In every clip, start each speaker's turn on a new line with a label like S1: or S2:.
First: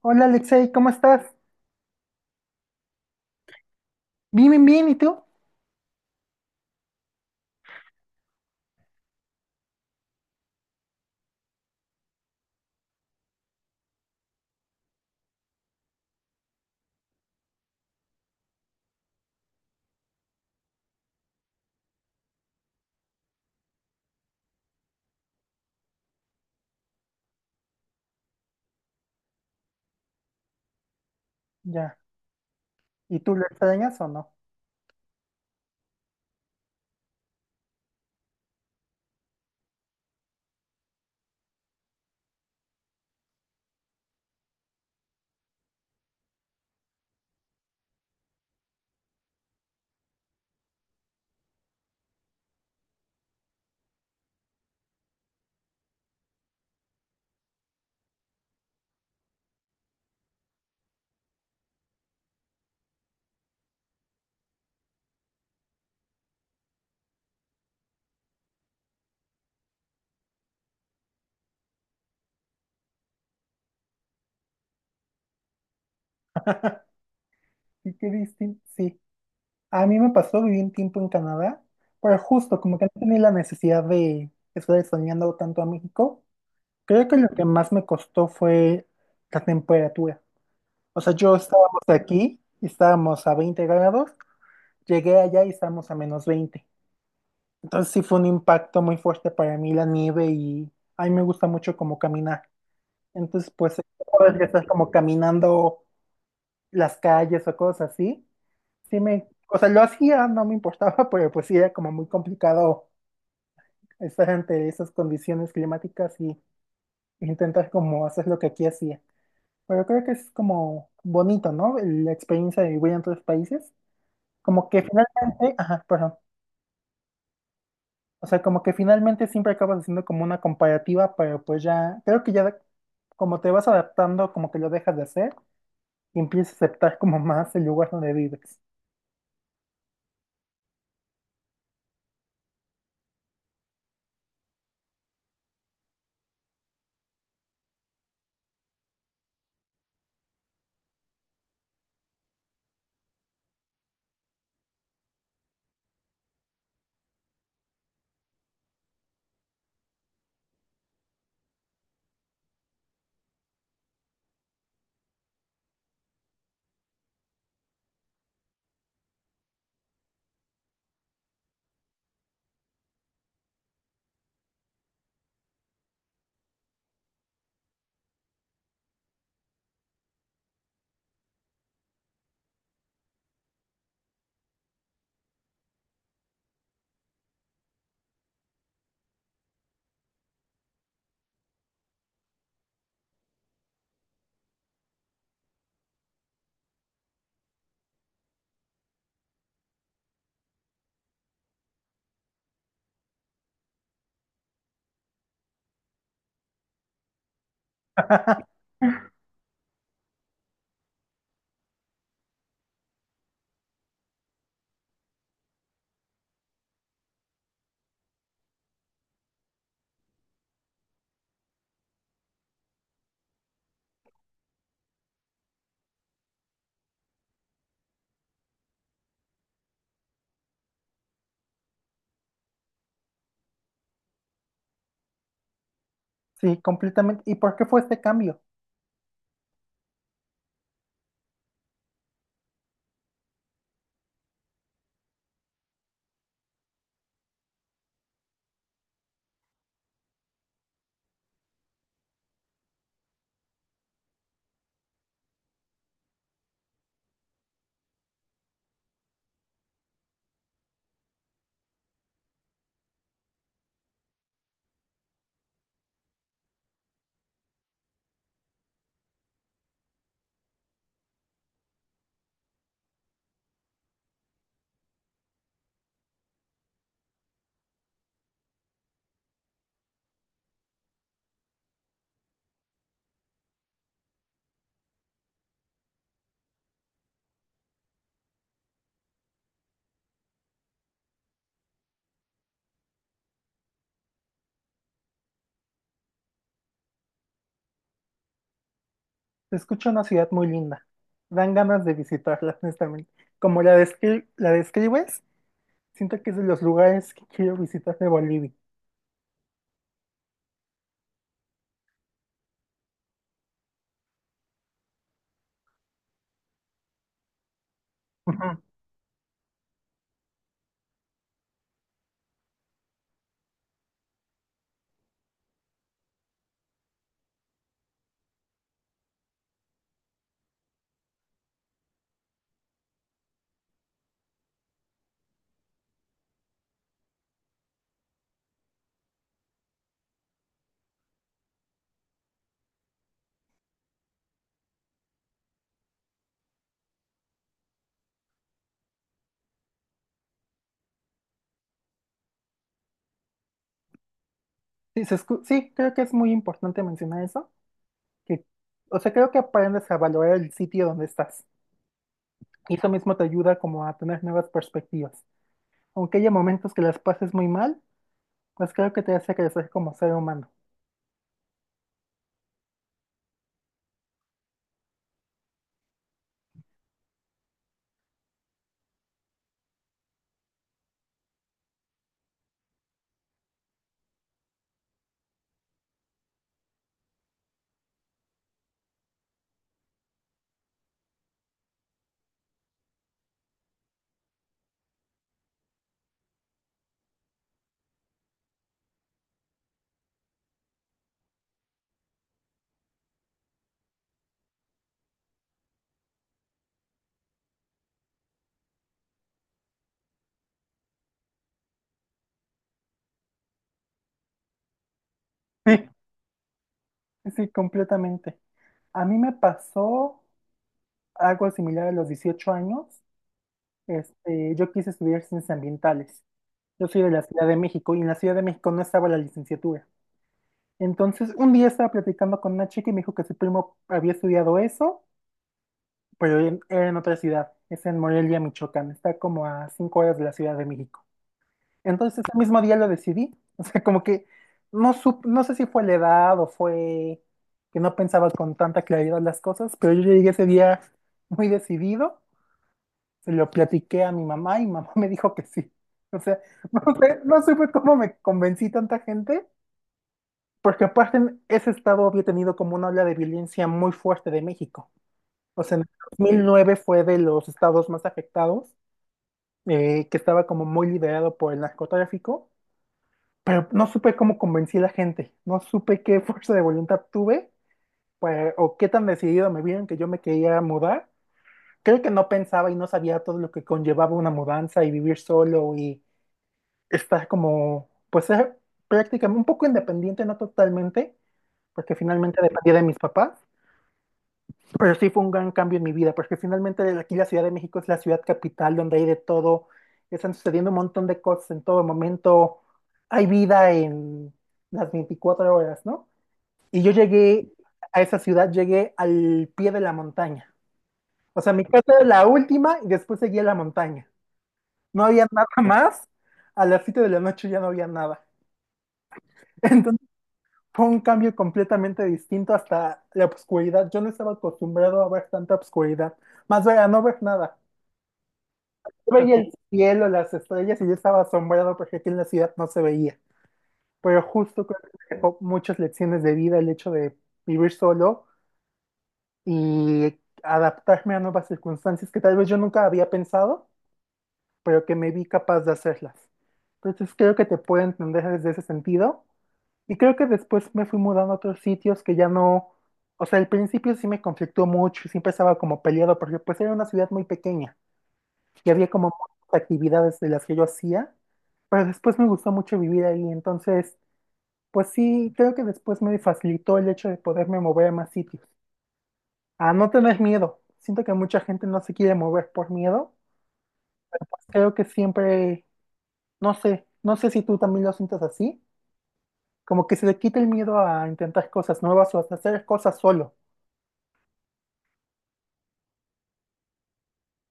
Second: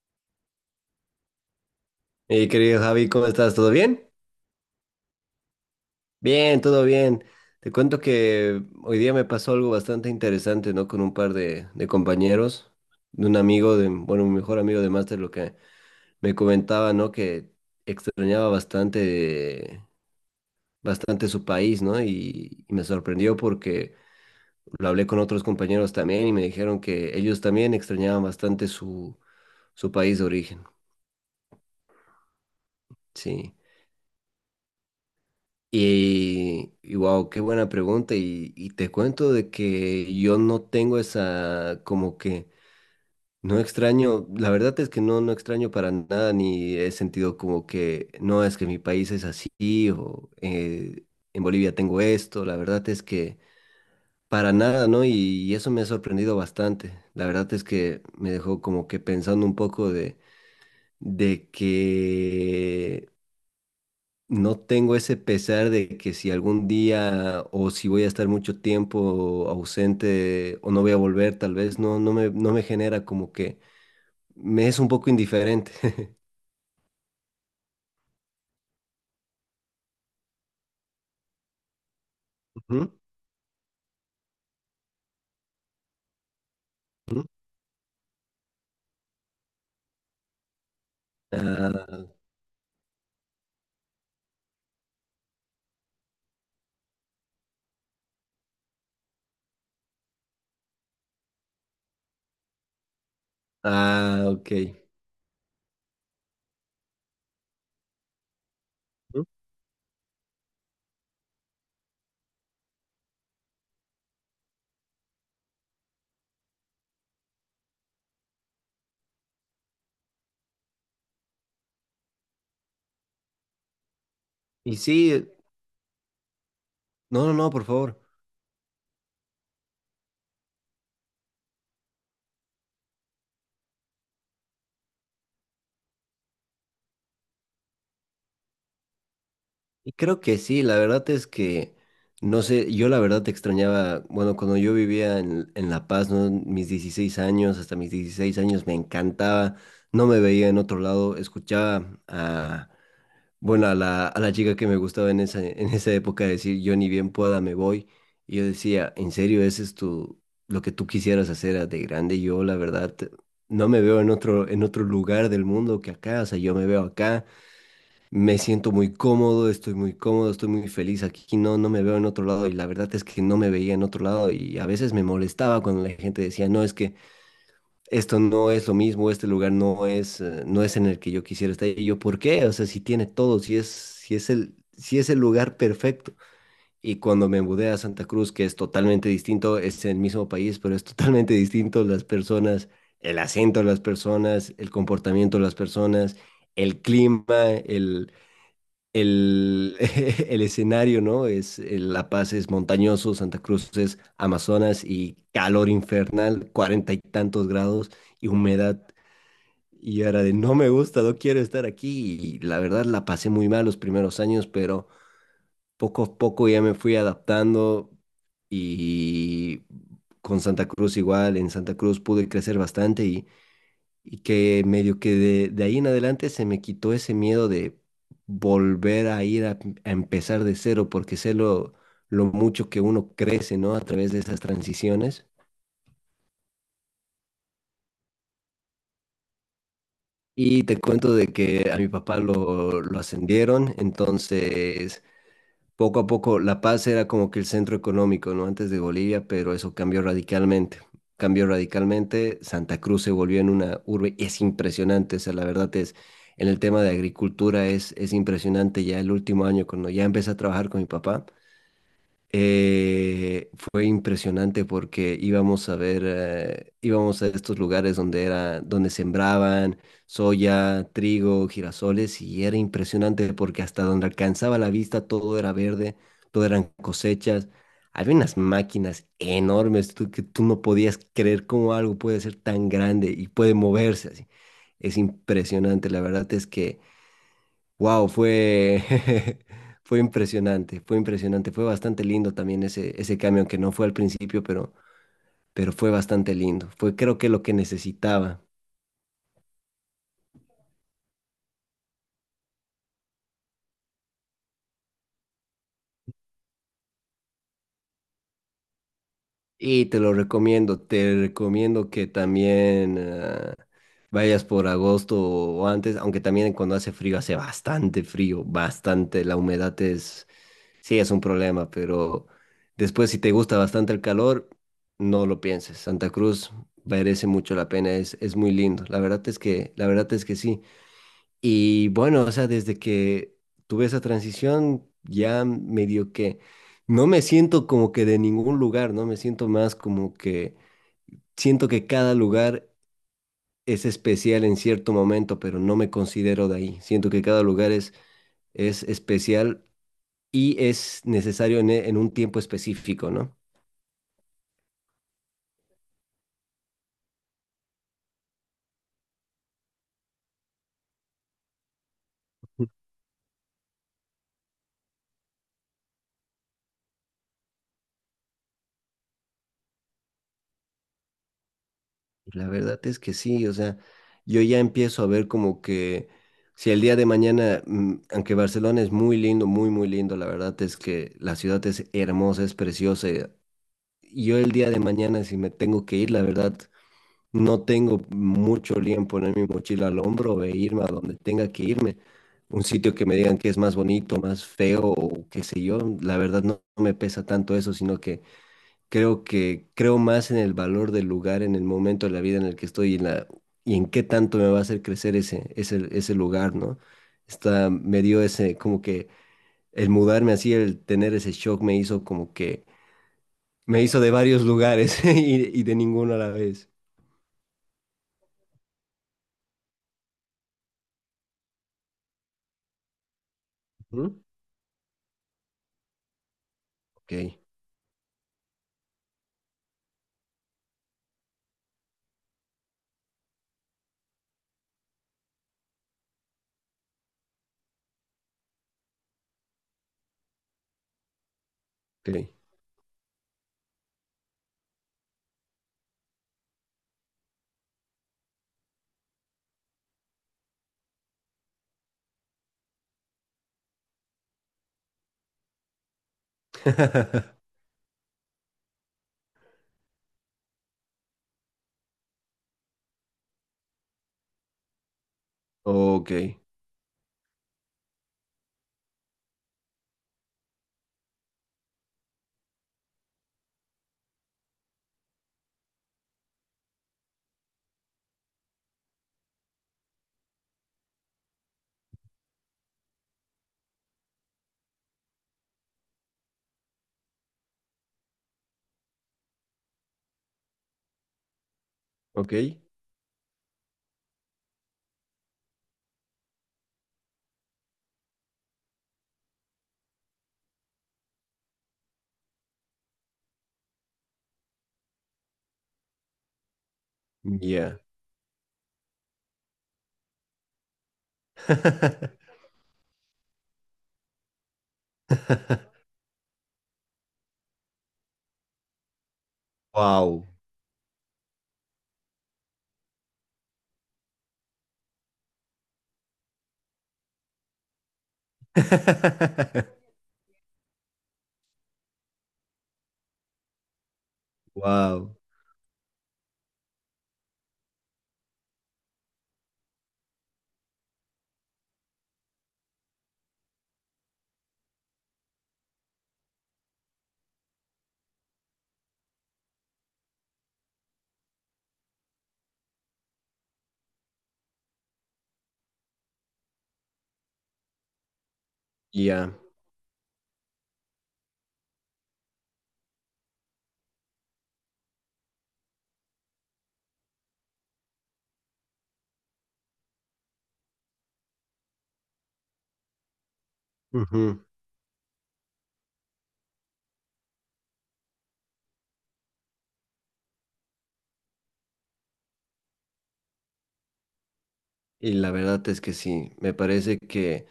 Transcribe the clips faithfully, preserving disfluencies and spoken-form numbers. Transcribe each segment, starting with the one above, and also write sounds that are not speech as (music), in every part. S1: Hola Alexei, ¿cómo estás?
S2: Mi querido Javi, ¿cómo estás? ¿Todo bien?
S1: Bien, bien, bien, ¿y tú?
S2: Bien, todo bien. Te cuento que hoy día me pasó algo bastante interesante, ¿no? Con un par de, de compañeros, de un amigo, de, bueno, mi mejor amigo de máster, lo que me comentaba, ¿no? Que extrañaba bastante, bastante su país, ¿no? Y, y me sorprendió porque lo hablé con otros compañeros también y me dijeron que ellos también extrañaban bastante su, su país de origen.
S1: Ya. ¿Y tú lo
S2: Sí.
S1: extrañas o no?
S2: Y, y wow, qué buena pregunta. Y, y te cuento de que yo no tengo esa, como que no extraño, la verdad es que no, no extraño para nada, ni he sentido como que no es que mi país es así, o eh, en Bolivia tengo esto, la verdad es que para nada, ¿no? Y, y eso me ha sorprendido bastante. La verdad es que me dejó como que pensando un poco de, de que no tengo ese pesar de que si algún día o si voy a estar mucho tiempo ausente o no voy a volver, tal vez no, no me, no me genera como que me es un poco indiferente. (laughs)
S1: Sí, qué distinto. Sí. A mí me pasó, viví un tiempo en Canadá, pero justo como que
S2: Ujú,
S1: no tenía la necesidad de estar extrañando tanto a México. Creo que
S2: ujú.
S1: lo que más me costó fue la temperatura. O sea, yo estábamos
S2: Ah,
S1: aquí, y estábamos a veinte grados, llegué allá y estábamos a menos veinte. Entonces sí fue un impacto muy fuerte para mí la nieve y a mí me gusta mucho como caminar. Entonces, pues,
S2: ah,
S1: puedes
S2: ok.
S1: estar como caminando las calles o cosas así. Sí me,
S2: Ujú.
S1: o sea, lo hacía, no me importaba, (laughs) pero pues sí era como muy complicado estar ante esas condiciones climáticas y intentar como hacer lo que aquí hacía. Pero creo que es como bonito, ¿no? La experiencia de vivir en otros países. Como
S2: Y
S1: que
S2: sí,
S1: finalmente, ajá, perdón.
S2: no, no, no, por favor.
S1: O sea, como que finalmente siempre acabas haciendo como una comparativa, pero pues ya, creo que ya como te vas adaptando, como que lo dejas de hacer y empiezas a aceptar como más el lugar donde vives.
S2: Y creo que sí, la verdad es que, no sé, yo la verdad te extrañaba, bueno, cuando yo vivía en, en La Paz, ¿no? Mis dieciséis años, hasta mis dieciséis años me encantaba, no me veía en otro lado, escuchaba a, bueno, a la, a la chica que me gustaba en esa, en esa época decir, yo ni bien pueda me voy, y yo decía, ¿en serio ese es tu, lo que tú quisieras hacer de grande? Yo la verdad no me veo en otro, en otro lugar del mundo que acá, o sea, yo me veo acá, me siento muy cómodo, estoy muy cómodo, estoy muy feliz aquí, no, no me veo en otro lado y la verdad es que no me veía en otro lado y a veces me molestaba cuando la gente decía, no, es que esto no es lo mismo, este lugar no es, eh, no es en el que yo quisiera estar. Y yo, ¿por qué? O sea, si tiene todo, si es, si es el, si es el lugar perfecto. Y cuando me mudé a Santa Cruz, que es totalmente distinto, es el mismo país, pero es totalmente distinto las personas, el acento de las personas, el comportamiento de las personas, el clima, el el, (laughs) el escenario, ¿no? Es, eh, La Paz es montañoso, Santa Cruz es Amazonas y calor infernal, cuarenta y tantos grados y humedad. Y era de, no me gusta, no quiero estar aquí. Y la verdad la pasé muy mal los primeros años, pero poco a poco ya me fui adaptando y con Santa Cruz igual, en Santa Cruz pude crecer bastante y que medio que de, de ahí en adelante se me quitó ese miedo de volver a ir a, a empezar de cero, porque sé lo, lo mucho que uno crece, ¿no? A través de esas transiciones.
S1: Sí, completamente. ¿Y por qué fue este cambio?
S2: Y te cuento de que a mi papá lo, lo ascendieron, entonces poco a poco La Paz era como que el centro económico, ¿no? Antes de Bolivia, pero eso cambió radicalmente. Cambió radicalmente, Santa Cruz se volvió en una urbe, y es impresionante, o sea, la verdad es, en el tema de agricultura es, es impresionante, ya el último año cuando ya empecé a trabajar con mi papá. Eh, fue impresionante porque íbamos a ver, eh, íbamos a estos lugares donde era, donde sembraban soya, trigo, girasoles y era impresionante porque hasta donde alcanzaba la vista todo era verde, todo eran cosechas. Había unas máquinas enormes tú- que tú no podías creer cómo algo puede ser tan grande y puede moverse así. Es impresionante, la verdad es que wow, fue, (laughs) fue impresionante, fue impresionante, fue bastante lindo también ese, ese cambio, aunque no fue al principio, pero, pero fue bastante lindo. Fue creo que lo que necesitaba.
S1: Se escucha una ciudad muy linda. Dan ganas de visitarla, (laughs) honestamente. Como la descri- la describes, siento que es de los lugares que quiero visitar de Bolivia.
S2: Y te lo recomiendo, te recomiendo que también ah, vayas por agosto o antes, aunque también cuando hace frío hace bastante frío,
S1: Ujú.
S2: bastante, la humedad. Sí, es un problema, pero después si te gusta bastante el calor, no lo pienses. Santa Cruz merece mucho la pena, es, es muy lindo. La verdad es que, la verdad es que sí. Y bueno, o sea, desde que tuve esa transición, ya medio que no me siento como que de ningún lugar, ¿no? Me siento más como que siento que cada lugar es especial en cierto momento, pero no me considero de ahí. Siento que cada lugar es, es especial y es necesario en, e, en un tiempo específico, ¿no?
S1: Sí, se escu- sí, creo que es muy importante mencionar eso. Que, o sea, creo que aprendes a valorar el sitio donde estás. Y eso mismo te ayuda como a tener nuevas perspectivas. Aunque haya momentos que las pases muy mal, pues creo que te hace crecer como ser humano.
S2: La verdad es que sí, o sea, yo ya empiezo a ver como que si el día de mañana, mm, aunque Barcelona es muy lindo, muy, muy lindo, la verdad es que la ciudad es hermosa, es preciosa. Y yo el día de mañana, si me tengo que ir, la verdad, no tengo mucho lío en poner mi mochila al hombro e irme a donde tenga que irme. Un sitio que me digan que es más bonito, más feo o qué sé yo, la verdad no, no me pesa tanto eso, sino que creo que creo más en el valor del lugar, en el momento de la vida en el que estoy y en, la, y en qué tanto me va a hacer crecer ese, ese, ese lugar, ¿no? Está, me dio ese, como que el mudarme así, el tener ese shock me hizo como que, me hizo de varios lugares (laughs) y, y de
S1: (laughs)
S2: ninguno a la vez.
S1: Sí, sí, completamente. A mí me pasó algo similar a los dieciocho años.
S2: Ujú.
S1: Este, yo quise estudiar ciencias ambientales. Yo soy de la
S2: Ok,
S1: Ciudad de México y en la Ciudad de México no estaba la licenciatura. Entonces, un día estaba platicando con una chica y me dijo que su primo había estudiado eso, pero en- era en otra ciudad, es en Morelia, Michoacán, está como a cinco horas de la Ciudad de México. Entonces,
S2: ok.
S1: ese mismo día lo decidí, o sea, como que no sup- no sé si fue la edad o fue que no pensaba con tanta claridad las cosas, pero yo llegué ese día muy decidido. Se lo platiqué a mi mamá y mamá me dijo que sí. O sea, no sé, no
S2: (laughs)
S1: supe cómo me convencí tanta gente, porque aparte en ese estado había tenido como una ola de violencia muy fuerte de México. O sea, en el
S2: Ok,
S1: dos mil nueve fue de los estados más afectados, eh, que estaba como muy liderado por el narcotráfico, pero no supe cómo convencí a la gente, no supe qué fuerza de voluntad tuve, pues, o qué tan decidido me vieron que yo me quería mudar. Creo que no pensaba y no sabía todo lo que conllevaba una mudanza y vivir solo y estás como, pues es prácticamente un poco independiente, no totalmente, porque
S2: ok.
S1: finalmente dependía de mis papás, pero sí fue un gran cambio en mi vida, porque finalmente aquí la Ciudad de México es la ciudad capital donde hay de todo, están sucediendo un montón de cosas en todo momento, hay vida en las veinticuatro horas, ¿no? Y yo llegué
S2: Ya.
S1: a esa ciudad, llegué al pie de la montaña. O sea, mi casa era la
S2: (laughs)
S1: última y después seguía la montaña. No había nada más. A las siete de la noche ya no había nada. (laughs) Entonces,
S2: Wow.
S1: fue un cambio completamente distinto hasta la obscuridad. Yo no estaba acostumbrado a ver tanta obscuridad. Más bien, a no ver nada. Yo veía el
S2: (laughs)
S1: cielo, las estrellas y yo estaba asombrado porque aquí en la ciudad no se veía. Pero justo creo que
S2: Wow.
S1: me dejó muchas lecciones de vida el hecho de vivir solo y adaptarme a nuevas circunstancias que tal vez yo nunca había pensado pero que me vi capaz de hacerlas. Entonces creo que te puedo entender desde ese sentido. Y creo que después me fui mudando a otros sitios que ya no, o sea, al principio sí me conflictó mucho, siempre estaba como peleado porque pues era una ciudad muy pequeña y había como
S2: Ya.
S1: muchas actividades de las que yo hacía, pero después me gustó mucho vivir ahí, entonces, pues sí, creo que después me facilitó el hecho de poderme mover a más sitios, a no tener miedo. Siento que mucha gente no se quiere mover por miedo,
S2: Ujú.
S1: pues creo que siempre no sé, no sé si tú también lo sientes así, como que se le quita el miedo a intentar cosas nuevas o hasta hacer cosas solo,
S2: Y la verdad es que sí, me parece que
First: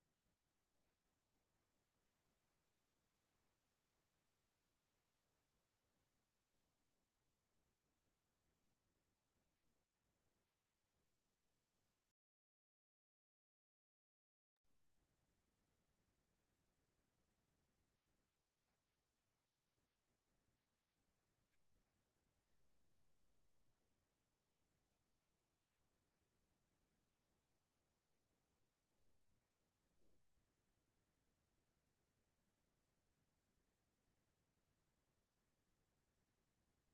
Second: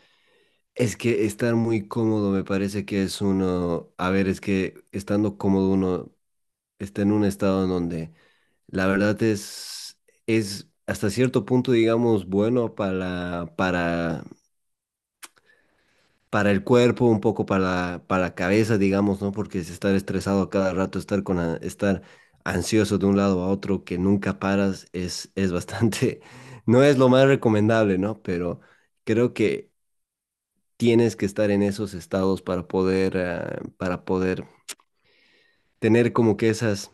S2: es que estar muy cómodo me parece que es uno, a ver, es que estando cómodo uno está en un estado en donde la verdad es es hasta cierto punto digamos bueno para para para el cuerpo, un poco para para la cabeza, digamos, ¿no? Porque es estar estresado a cada rato, estar con a- estar ansioso de un lado a otro que nunca paras es es bastante (laughs) no es lo más recomendable, ¿no? Pero creo que tienes que estar en esos estados para poder, ah, para poder tener como que esas,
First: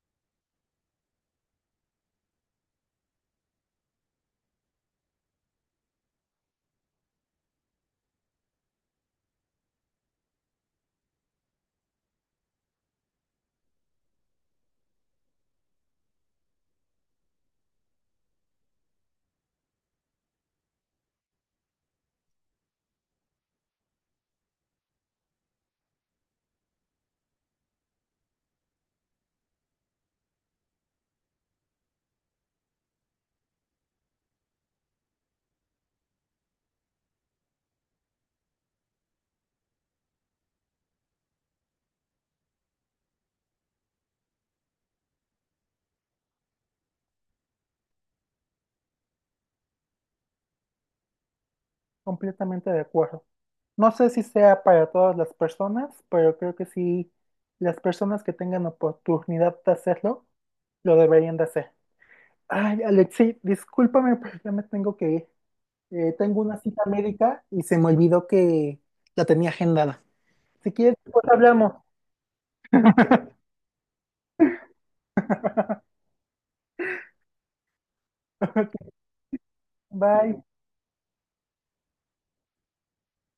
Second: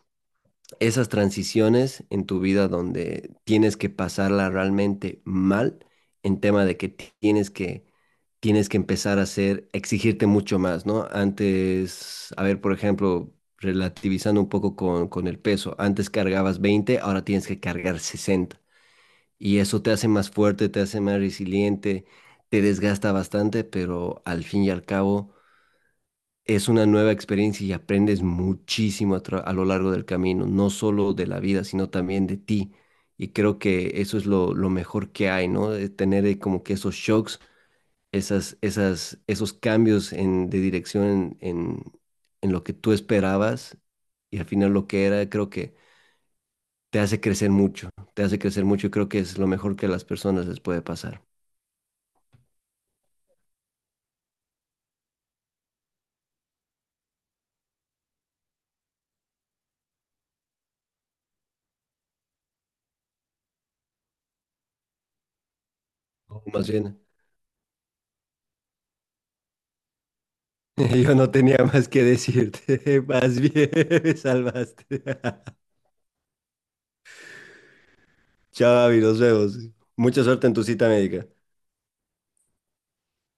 S2: esas transiciones en tu vida donde tienes que pasarla realmente mal en tema de que tienes que, tienes que empezar a hacer, exigirte mucho más, ¿no? Antes, a ver, por ejemplo, relativizando un poco con, con el peso, antes cargabas veinte ahora tienes que cargar sesenta. Y eso te hace más fuerte, te hace más resiliente, te desgasta bastante, pero al fin y al cabo es una nueva experiencia y aprendes muchísimo a, tra- a lo largo del camino, no solo de la vida, sino también de ti. Y creo que eso es lo, lo mejor que hay, ¿no? De tener eh, como que esos shocks, esas, esas, esos cambios en, de dirección en, en, en lo que tú esperabas y al final lo que era, creo que te hace crecer mucho, te hace crecer mucho y creo que es lo mejor que a las personas les puede pasar.
S1: completamente de acuerdo. No sé si sea para todas las personas, pero creo que sí, las personas que tengan oportunidad de hacerlo, lo deberían de hacer. Ay, Alexi, discúlpame, pero ya me tengo que ir. Eh, tengo
S2: ¿No?
S1: una
S2: Más
S1: cita
S2: bien,
S1: médica y se me olvidó que la tenía agendada. Si
S2: (laughs)
S1: quieres,
S2: yo
S1: pues
S2: no tenía
S1: hablamos.
S2: más que decirte, (laughs) más bien (laughs) me salvaste. (laughs) Chao,
S1: (laughs)
S2: Javi, nos vemos. Mucha
S1: Bye.
S2: suerte en tu cita médica.